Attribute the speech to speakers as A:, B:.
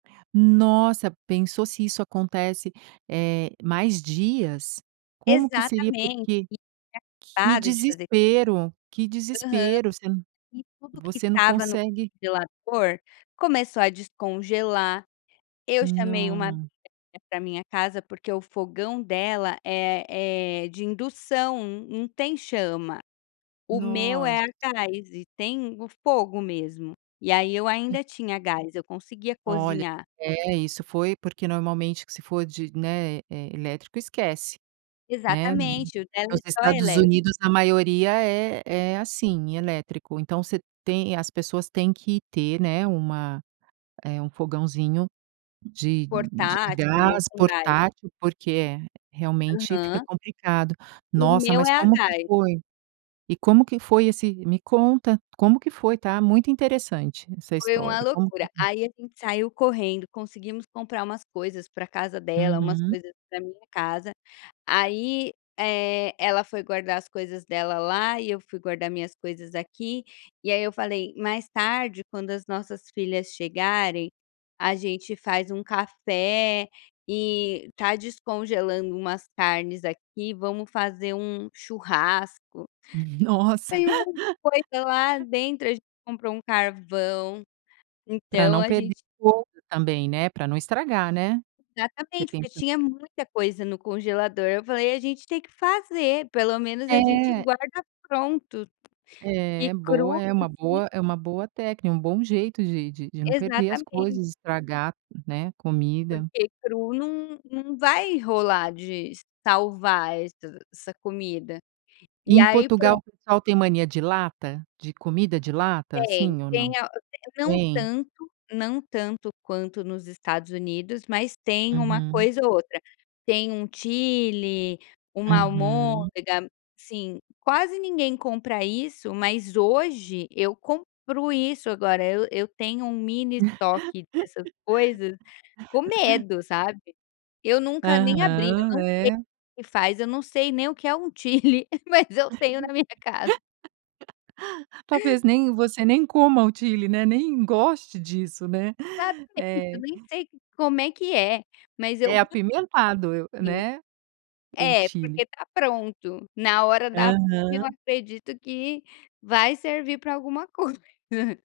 A: Nossa, pensou se isso acontece, eh, mais dias, como que seria?
B: Exatamente,
A: Porque,
B: [unintelligible]
A: que
B: para de fazer.
A: desespero, que
B: Aham.
A: desespero, você
B: E tudo que
A: você não
B: estava no
A: consegue
B: congelador, começou a descongelar, eu chamei uma amiga
A: Não.
B: pra minha casa, porque o fogão dela é é de indução, não tem chama, o meu
A: Nossa.
B: é a gás e tem o fogo mesmo, e aí eu
A: Hum.
B: ainda tinha gás, eu conseguia
A: Olha,
B: cozinhar.
A: é isso foi porque normalmente, que se for de, né, eh, elétrico esquece, né, nos
B: Exatamente, o dela é só
A: Estados
B: elétrico.
A: Unidos a maioria é é, assim, elétrico, então, você tem as pessoas, têm que ter, né, uma eh, um fogãozinho de de a
B: Portátil ou
A: gás,
B: com gás.
A: portátil, porque é realmente fica
B: Aham.
A: complicado,
B: O
A: nossa,
B: meu
A: mas
B: é a
A: como que
B: gás.
A: foi, e como que foi esse me conta como que foi tá muito interessante essa
B: Foi uma
A: história como que
B: loucura, aí a gente saiu correndo, conseguimos comprar umas coisas pra casa dela, umas
A: Uhum.
B: coisas pra minha casa, aí, eh, ela foi guardar as coisas dela lá, e eu fui guardar minhas coisas aqui, e aí eu falei: "Mais tarde quando as nossas filhas chegarem, a gente faz um café e tá descongelando umas carnes aqui, vamos fazer um churrasco".
A: Nossa.
B: Saiu muita coisa lá dentro, a gente comprou um carvão,
A: Pra
B: então
A: não
B: a
A: perder
B: gente
A: o outro também, né, pra não estragar, né, você
B: Exatamente, porque
A: pensa
B: tinha muita coisa no congelador, eu falei: "A gente tem que fazer, pelo menos a gente
A: É.
B: guarda pronto, e
A: É, boa,
B: cru".
A: é uma
B: [unintelligible]
A: boa é uma boa técnica, um bom jeito de de de não perder as
B: Exatamente.
A: coisas estragar, né, comida.
B: Porque cru não não vai rolar de salvar essa essa comida,
A: E
B: e
A: em
B: aí
A: Portugal, o
B: pronto.
A: pessoal tem mania de lata, de comida de lata?
B: Tem,
A: Sim ou não?
B: tem a não
A: Tem?
B: tanto, não tanto quanto nos Estados Unidos, mas tem uma
A: Uhum.
B: coisa ou outra, tem um Chilli, uma
A: Uhum.
B: almôndega sim, quase ninguém compra isso, mas hoje eu compro isso, agora eu eu tenho um mini estoque dessas coisas, com medo, sabe. Eu nunca nem abri, eu
A: Aham,
B: não sei o
A: é.
B: que que faz, eu não sei nem o que é um chilli, mas eu tenho na minha casa.
A: Talvez nem você nem coma o Chilli, né, nem goste disso né?
B: Exatamente, eu
A: É.
B: nem sei como é que é, mas eu
A: É apimentado eu
B: Sim.
A: né, o
B: É
A: Chilli.
B: porque tá pronto, na hora da fome, eu
A: Aham.
B: acredito que vai servir pra alguma coisa.